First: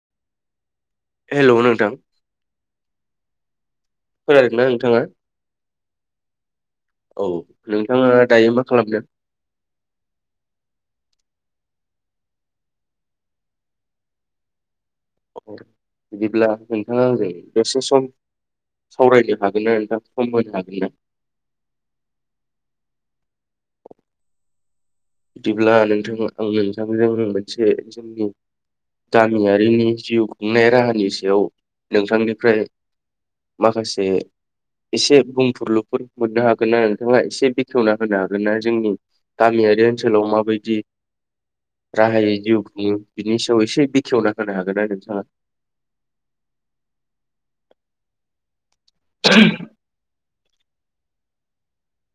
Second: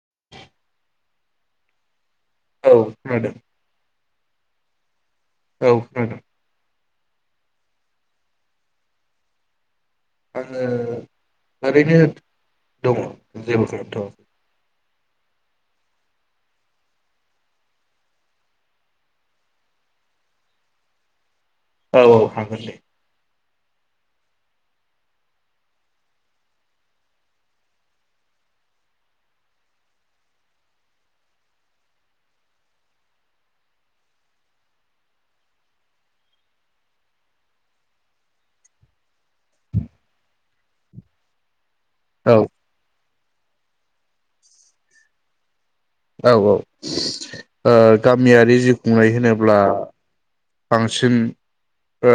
[inaudible] हेल' नोंथां। औ खोनादों। खोनादोंना नोंथाङा? औ खोनादों औ नोंथांङा दायो मा खालामदों? आंङो थारैनो दङ जेबो खालामथआखै। आ बिदिब्ला नोंथांङा आंजों दसे सम सावरायनो हागोन ना नोंथांङा सम होनो हागोन ना? औ औ हागोन दे। बिदिब्ला नोंथांङा आं नोंथांजों मोनसे जोंनि गामियारिनि जिउ खुंनाय राहानि सायाव नोंथांनिफ्राय माखासे एसे बुंफोरलुफोर मोननो हागोन ना नोंथाङा एसे बेखेवना होनो हागोन ना जोंनि गामियारि ओनसोलाव माबायदि राहायै औ जिउ खुङो बिनि सायाव एसे बेखेवना होनो हागोन ना नोंथांङा? औ औ गामियारि जि बुंनाय होनोब्ला बांसिन ओ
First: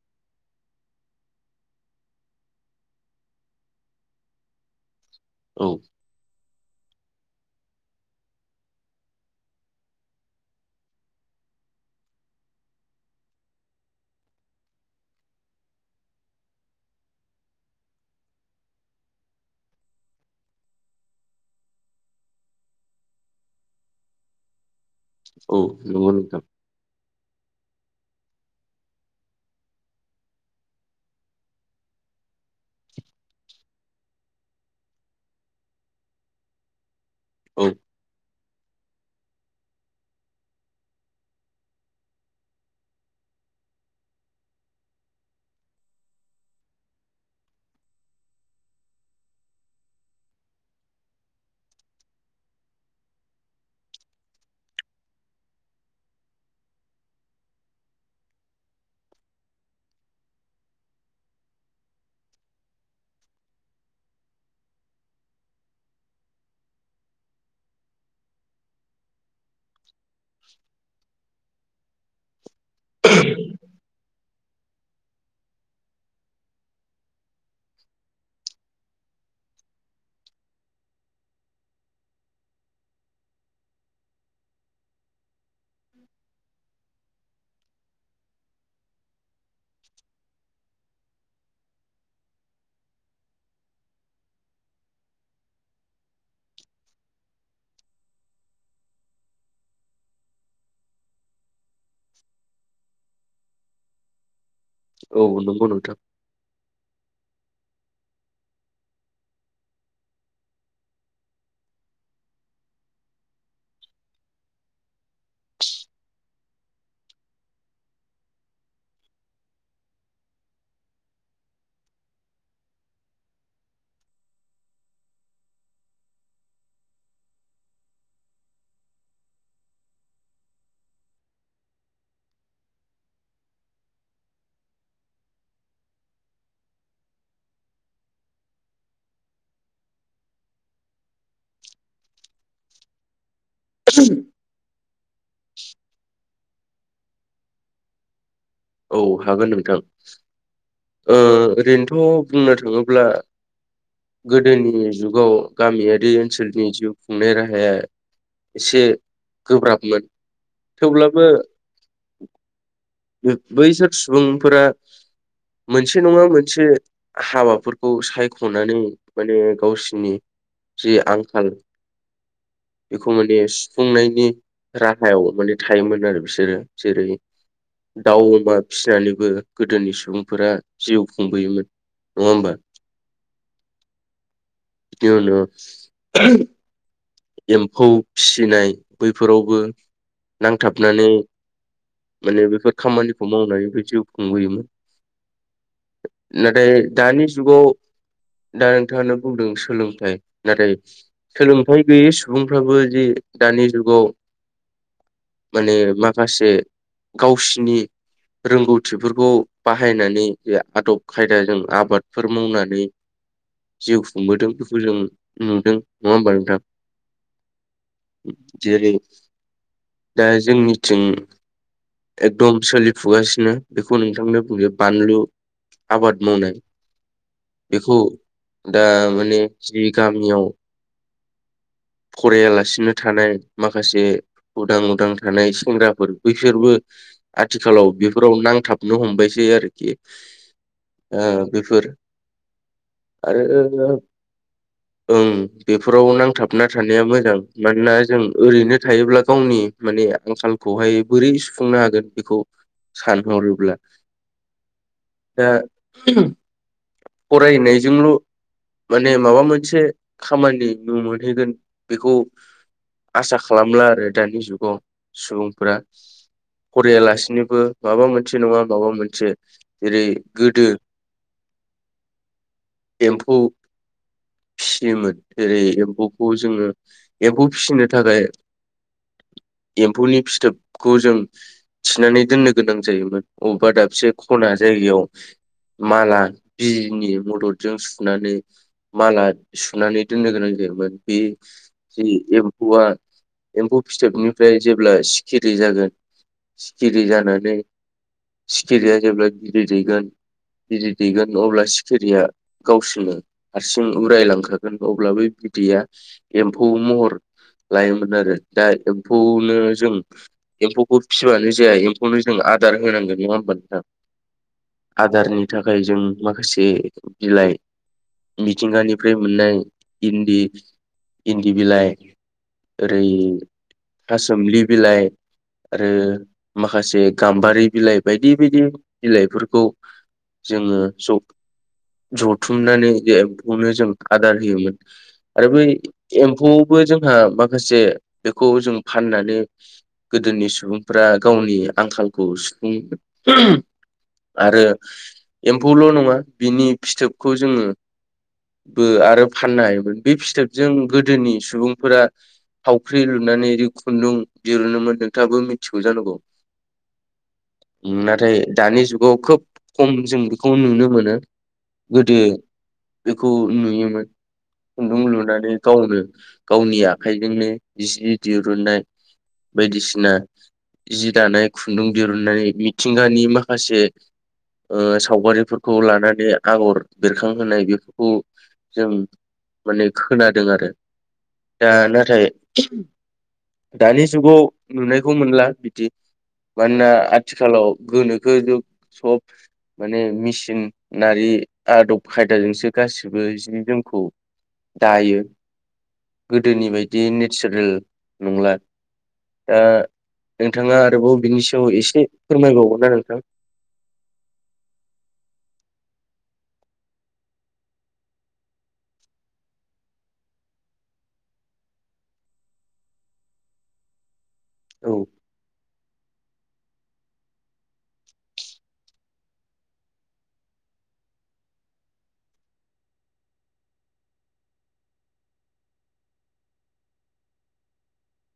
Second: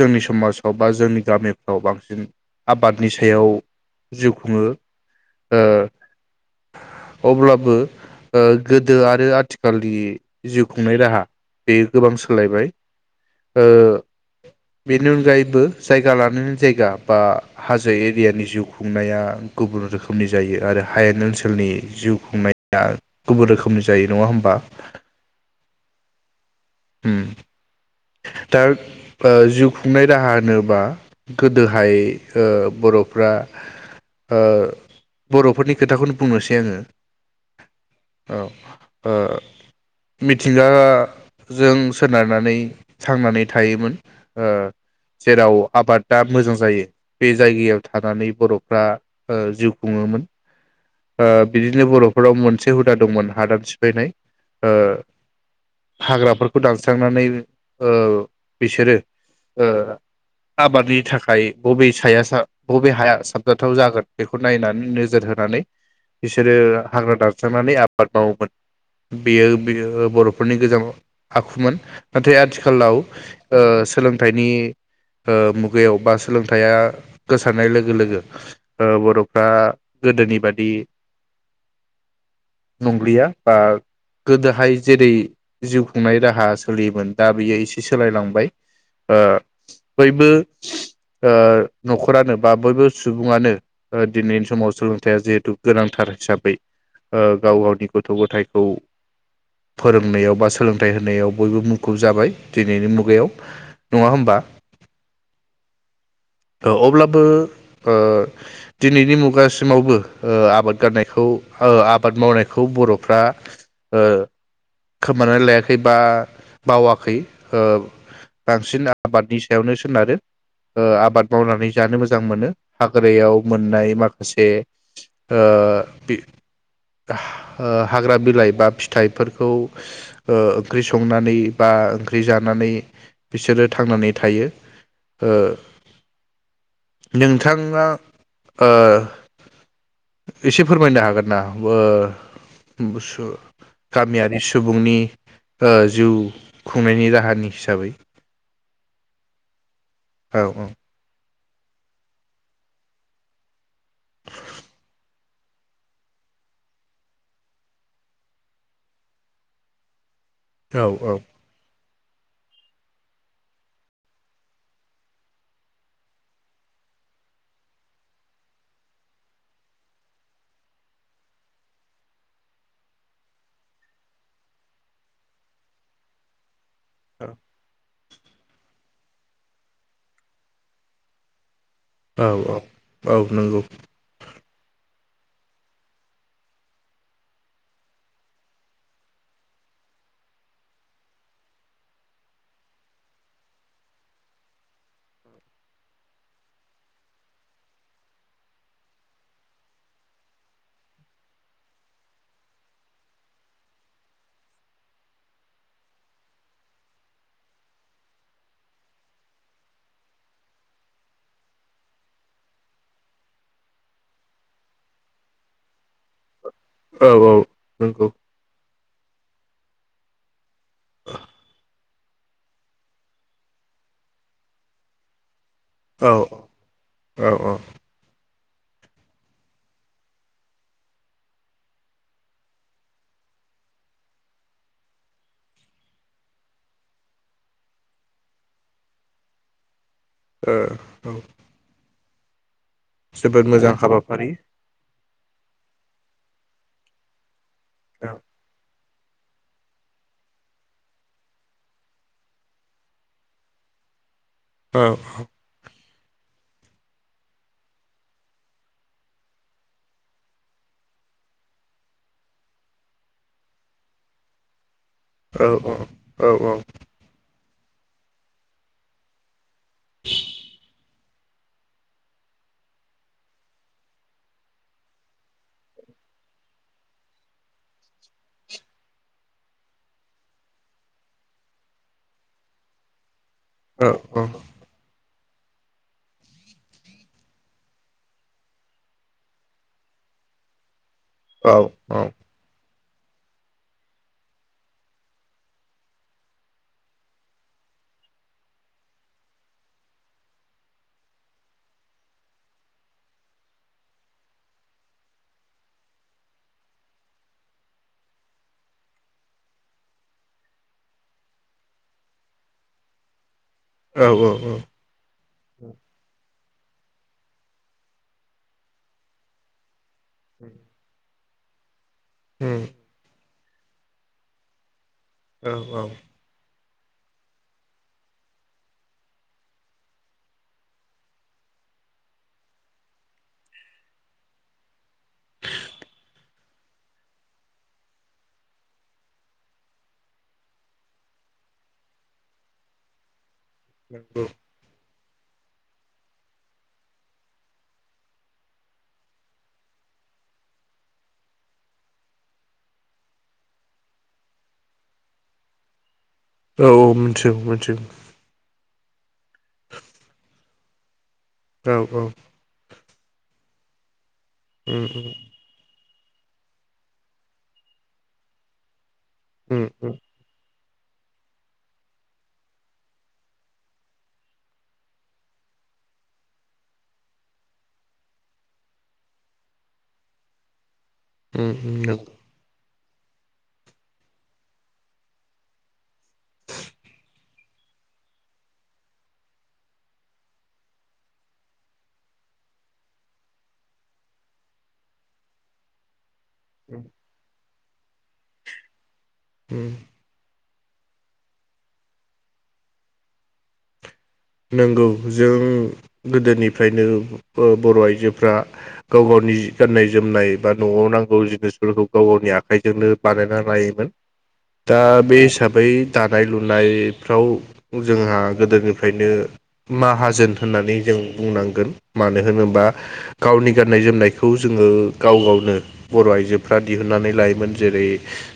जोंनि समाजाव बा जोंनि गामिफ्राव बांसिन आबादनि सायाव जिउ खुङो। ओ औ अब्लाबो ओ गोदो आरो आथिखालनि जिउ खुंनाय राहा बे गोबां सोलायबाय ओ बेनि अनगायैबो जायगा लानानै जायगा बा हाजो एरियानि जिउ खुंनाया गुबुन रोखोमनि जायो आरो हायेन ओनसोलनि जिउ खुंनाया गुबुन रोखोमनि जायो नङा होमबा? औ नंगौ नोंथां। उम्म दा ओ जिउ खुंनाय राहा होनोबा गोदोहाय ओ बर'फ्रा ओ बर'फोरनि खोथाखौनो बुंनोसै आंङो। औ औ ओ मिथिंगा जों सोनारनानै थांनानै थायोमोन ओ जेराव आबादा मोजां जायो बे जायगायाव थानानै बर'फ्रा ओ जिउ खुंङोमोन ओ बिदिनो बर'फोराव मोनसे हुदा दंमोन हादान सिफायनाय ओ हाग्राफोरखौ दानस्रांनानै ओ बिसोरो ओ आबादनि थाखाय बबे साया सा‌ बबे हाया साबजाथाव जागोन बेखौ नायनानै नोजोर होनानै बिसोरो हाग्रा दानस्रांनानै आबाद मावोमोन बेयो बे बर'फोरनि गोजाम आखुमोन नाथाय आथिखाल खालाव ओ सोलों सोलोंथाइनि ओ मुगायाव बा सोलोंथाइया गोसारनाय लोगो लोगो ओ बर'फ्रा गोदोनि बादि नंलिया बा गोदोहाय जेरै जिउ खुंनाय राहा सोलियोमोन दा बियो एसे सोलायलांबाय ओ बयबो ओ न'खरानो बा बयबो सुबुङानो ओ दिनैनि समाव सोलोंथाइया जिहेथु गोनांथार हिसाबै ओ गाव गावनि गथ' गथायखौ फोरोंनायाव बा सोलोंथाइ होनायाव बयबो मुं खुब जाबाय दिनैनि मुगायाव नङा होमबा? औ नंगौ नोंथां। अब्लाबो ओ दिनैनि मुगासिमावबो ओ आबाद गारनायखौ ओ आबाद मावनायखौ बर'फ्रा ओ खोमानानै लायाखै बा बावाखै ओ बांसिन आबादनि सायावनो सोनारो ओ आबाद मावनानै जानो मोजां मोनो हाग्रायाव मोननाय माखासे ओ बि ओ हाग्रा बिलाइ बा फिथाइफोरखौ ओ ओंख्रि संनानै बा ओंख्रि जानानै बिसोरो थांनानै थायो ओ नोंथांङा ओ एसे फोरमायनो हागोन ना ओ [unintelligible] गामियारि सुबुंनि ओ जिउ खुंनायनि राहानि हिसाबै औ हागोन नोंथां औ औ ओ ओरैनोथ बुंनो थाङोब्ला गोदोनि जुगाव गामियारि ओनसोलनि जिउ खुंनाय राहाया एसे गोब्राबमोन औ औ थेवब्लाबो बैसोर सुबुंफोरा मोनसे नङा मोनसे हाबाफोरखौ सायखनानै माने गावसोनि जि आंखाल बेखौ माने सुफुंनायनि राहायाव माने थायोमोन आरो बिसोरो जेरै औ दाउ अमा फिसिनानैबो गोदोनि सुबुंफोरा जिउ खुंबोयोमोन नङा होमबा औ-औ औ नंगौ दोनो एम्फौ फिसिनाय बैफोरावबो नांथाबनानै माने बेफोर खामानिखौ मावनानैबो जिउ खुंबोयोमोन नाथाय दानि जुगाव दा नोंथाङानो बुंदों सोलोंथाइ नाथाय सोलोंथाइ गैयै सुबुंफ्राबो जि दानि जुगाव माने माखासे गावसिनि रोंगौथिफोरखौ बाहायनानै जे आदब खायदाजों आबादफोर मावनानै जिउ खुंबोदों बेखौ जों नुदों नङा होमबा नोंथां औ औ नंगौ जेरै दा जोंनि थिं एकदम सोलिफुगासिनो बेखौ नोंथां मा होनना बुङो बानलु औ आबाद मावनाय औ औ ओ बेखौ दा माने जि गामियाव फरायालासिनो थानाय माखासे उदां उदां थानाय सेंग्राफोर बैसोरबो आथिखालाव बेफोराव नांथाबनो हमबायसै आरोखि ओ औ ओ बेफोर आरो जोबोद मोजां हाबाफारि ओं बेफोराव नांथाब ना थानाया मोजां मानोना औ जों ओरैनो थायोब्ला गावनि माने आंखालखौहाय बोरै सुफुंनो हागोन बेखौ सानहरोब्ला औ दा फरायनायजोंल माने माबा मोनसे खामानि नुनो मोन्नो होगोन बेखौ आसा खालामला आरो दानि जुगाव औ सुबुंफोरा औ औ फराययालासिनो बो माबा मोनसे नङा माबा मोनसे जेरै गोदो एम्फौ फियोमोन जेरै एम्फौ खौ जोङो एम्फौ फिनो थाखाय एम्फौनि फिथोबखौ जों थिनानै दोननो गोनां जायोमोन अबेबा दाबसे खना जायगायाव माला बिजनि मददजों सुनानै माला सुनानै दोननो गोनां जायोमोन [unintelligible] एम्फौआ एम्फौ फिथोबनिफ्राय जेब्ला सिखिरि जागोन सिखिरि जानानै सिखिरिया जेब्ला बिदै दैगोन बिदै दैगोन अब्ला सिखिरिया गावसोरनो हारसिं उरायलांखागोन अब्ला बिदैया एम्फौ महर लायोमोन आरो दा एम्फौनो जों एम्फौखौ फिसिबानो जाया एम्फौनो जों आदार होनांगोन नङा होमबा? औ आदारनि थाखाय जों माखासे बिलाइ मिथिंगानिफ्राय मोननाय इन्दि इन्दि बिलाइ औ उम औ ओरै थासोमलि बिलाइ औ औ आरो माखासे गाम्बारि बिलाइ बायदि बायदि बिलाइफोरखौ जोङो जथुमनानै एम्खौनो जों आदार होयोमोन आरो बै एम्फौआवबो जोंहा माखासे बेखौ जों फाननानै गोदोनि सुबुंफ्रा गावनि आंखालखौ सुफुं नंगौ [inaudible] आरो एम्फौल नङा बिनि फिथोबखौ जोङो बो आरो फाननो हायोमोन बे फिथोब जों गोदोनि सुबुंफोरा थावख्रि लुनानै खुन्दुं दिरुनोमोन नोंथाङाबो मिथिगौ जानांगौ औ औ मिथियो मिथियो नाथाय दानि जुगाव खोब खम जों बेखौ नुनो मोनो। औ औ गोदो बेखौ नुयोमोन उम खुन्दुं लुनानै गावनो गावनि आखाइजोंनो जि दिरुननाय उम उम बायदिसिना जि दानाय खुन्दुं दिरुननानै मिथिंगानि माखासे सावगारिफोरखौ लानानै आगर बेरखांहोनाय बेफोरखौ जों माने खोनादों आरो उम दा नंगौ नाथाय दानि जुगाव नुनायखौ मोनला बिदि मानोना आथिखालाव गोनोखो ज सब माने मेसिन नारि आदब खायदाजोंसो गाससिबो जोंखौ दायो गोदोनि बायदि नेचार ओ नंला उम दा नोंथाङा आरोबाव बिनि सायाव एसे फोरमायबावगोन ना नोंथां? नंगौ जों गोदोनिफ्रायनो बर आइजोफ्रा गाव गावनि गाननाय जोमनाय बा नआव नांगौ जिनिसफोरखौ गाव गावनि आखाइजोंनो बानायना लायोमोन। दा औ बे हिसाबै दानाय लुनायफ्राव जोंहा गोदो गो ओफ्रायनो माहाजोन होननानै जों बुंनांगोन मानो होनोबा गावनि गाननाय जोमनायखौ जोङो गाव गावनो बर आइजोफ्रा दिहुनन्नानै लायोमोन जेरै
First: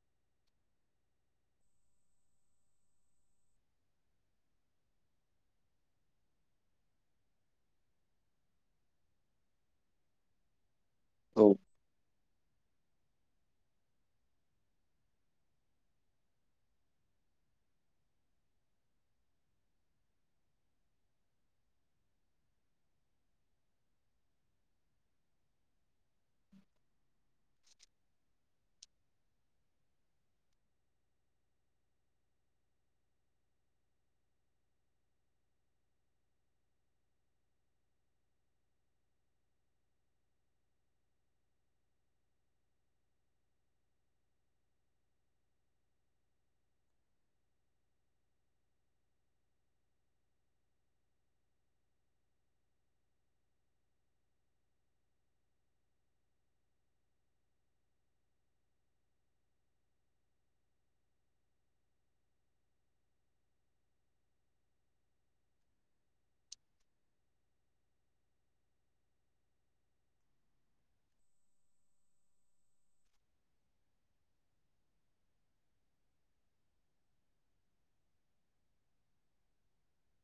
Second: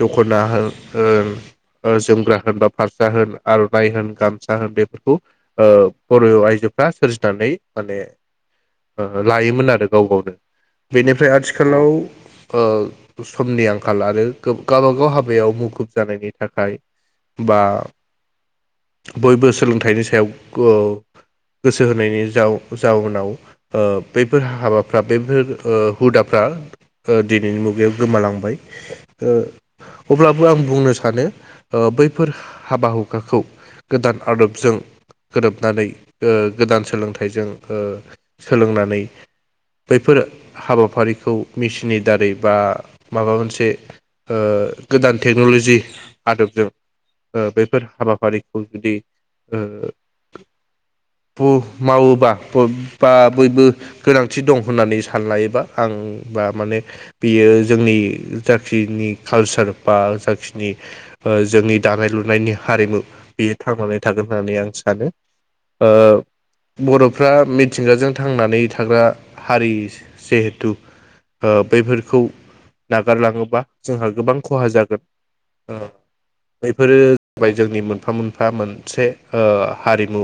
दखना होन होन ओ जोमग्रा होन बा फारसा होन आरनाइ होन गामसा होन बे बर' आइजोफ्रा सोरजिनानै माने लायोमोन आरो गाव गावनो बेनिफ्राय औ आथिखालाव ओ समनि आंखाल आरो गावबा गाव हाबायाव मुखुब जानायनि थाखाय बा बयबो सोलों थाइनि सायाव ओ गोसो होनायनि जा-जाउनाव ओ बेफोर हाबाफ्रा बेफोर हुदाफ्रा दिनैनि मुगायाव गोमालांबाय अब्लाबो आं बुंनो सानो बैफोर हाबा हुखाखौ गोदान आदब जों गोरोबनानै गोदान सोलोंथाइजों सोलोंनानै बैफोर हाबाफारिखौ मेसिननि दारै बा माबा मोनसे गोदान टेक्नलजि आदबजों बैफोर हाबाफारिखौ जुदि ओ मावोबा बा-बयबो गोनांथि दं होननानै सानलायोबा आं बा माने बियो जोंनि जाखिनि कालसार बा जाखिनि जोंनि दानाय लुनायनि हारिमु बेयो थांनानै थागोन होननानै आं सानो बरफ्रा मिथिंगाजों थांनानै थाग्रा हारि जिहेथु बैफोरखौ नागारलाङोबा जोंहा गोबां खहा जागोन बेफोरो जाबाय जोंनि मोनफा मोनफा मोन मोनसे हारिमु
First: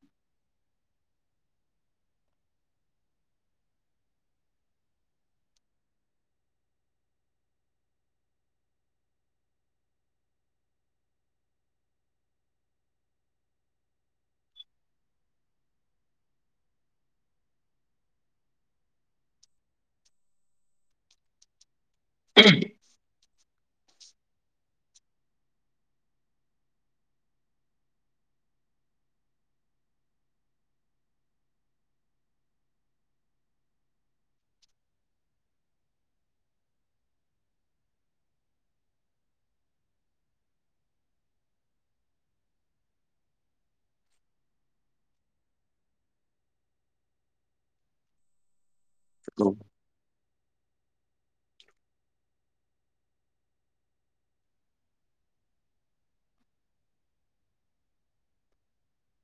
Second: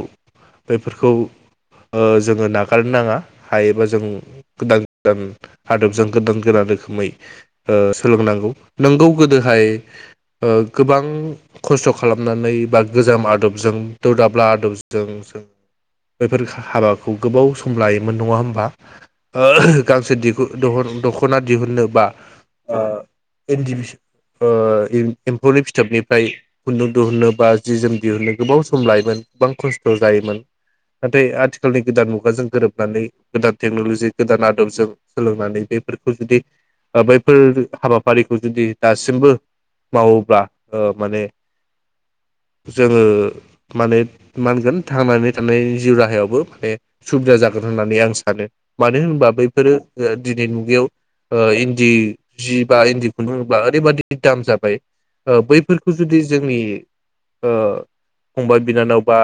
बेफोरखौ जोङो नागारनो नाङा हायोबा जों गोदान गोदान आदबजों गोदान गोदान रोखोमै सोलोंनांगौ नोंगौ गोदोहाय गोबां खस्थ खालामनानै बा गोजाम आदब दौदाब्ला दौजों जों बेफोर हाबाखौ गोबाव सम लायोमोन नङा होमबा ओ गांसे दहन दखना दिहुनो बा ओ ओन्दि ओ एम्फौनि फिथोबनिफ्राय खुन्दुं दिहुनो बा जि जोम दिहुनो गोबाव सम लायोमोन गोबां खस्थ जायोमोन नाथाय आथिखालनि गोदान मुगाजों गोरोबनानै गोदान टेक्नलजि गोदान आदबजों सोलोंनानै बेफोरखौ जुदि बैफोर हाबाफारिखौ जुदि दासिमबो मावोब्ला ओ माने जोङो। माने माहोनगोन थांनानै थानायनि जिउ राहायावबो माने सुबिदा जागोन होननानै आं सानो। मानो होनबा औ बैफोरो दिनैनि मुगा याव ओ इन्दि जि बा इन्दि खुन्दुंब्ला ओरैबादि दाम जाबाय ओ बैफोरखौ जुदि जोंनि ओ फंबाय बिनानाव बा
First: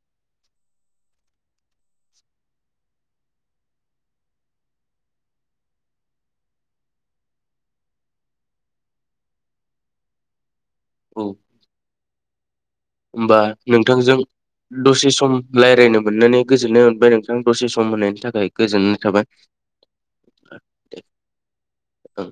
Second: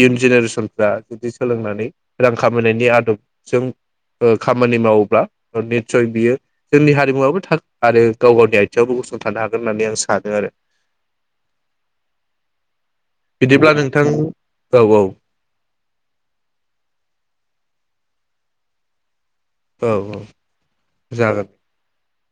इयुन जेनेरेसनफ्रा जुदि सोलोंनानै रां खामायनायनि आदब जों ओ खामानि मावोब्ला निथसय बियो जोंनि हारिमुवाबो थागोन आरो गाव गावनि आथिङावबो गसंथानो हागोन होननानै आं सानो आरो औ होमबा बिदिब्ला नोंथां नोंथांजों औ औ दसे सम रायलायनो मोननानै गोजोननाय मोनबाय नोंथां दसे सम होनायनि थाखाय गोजोननाय थाबाय औ औ जागोन ओं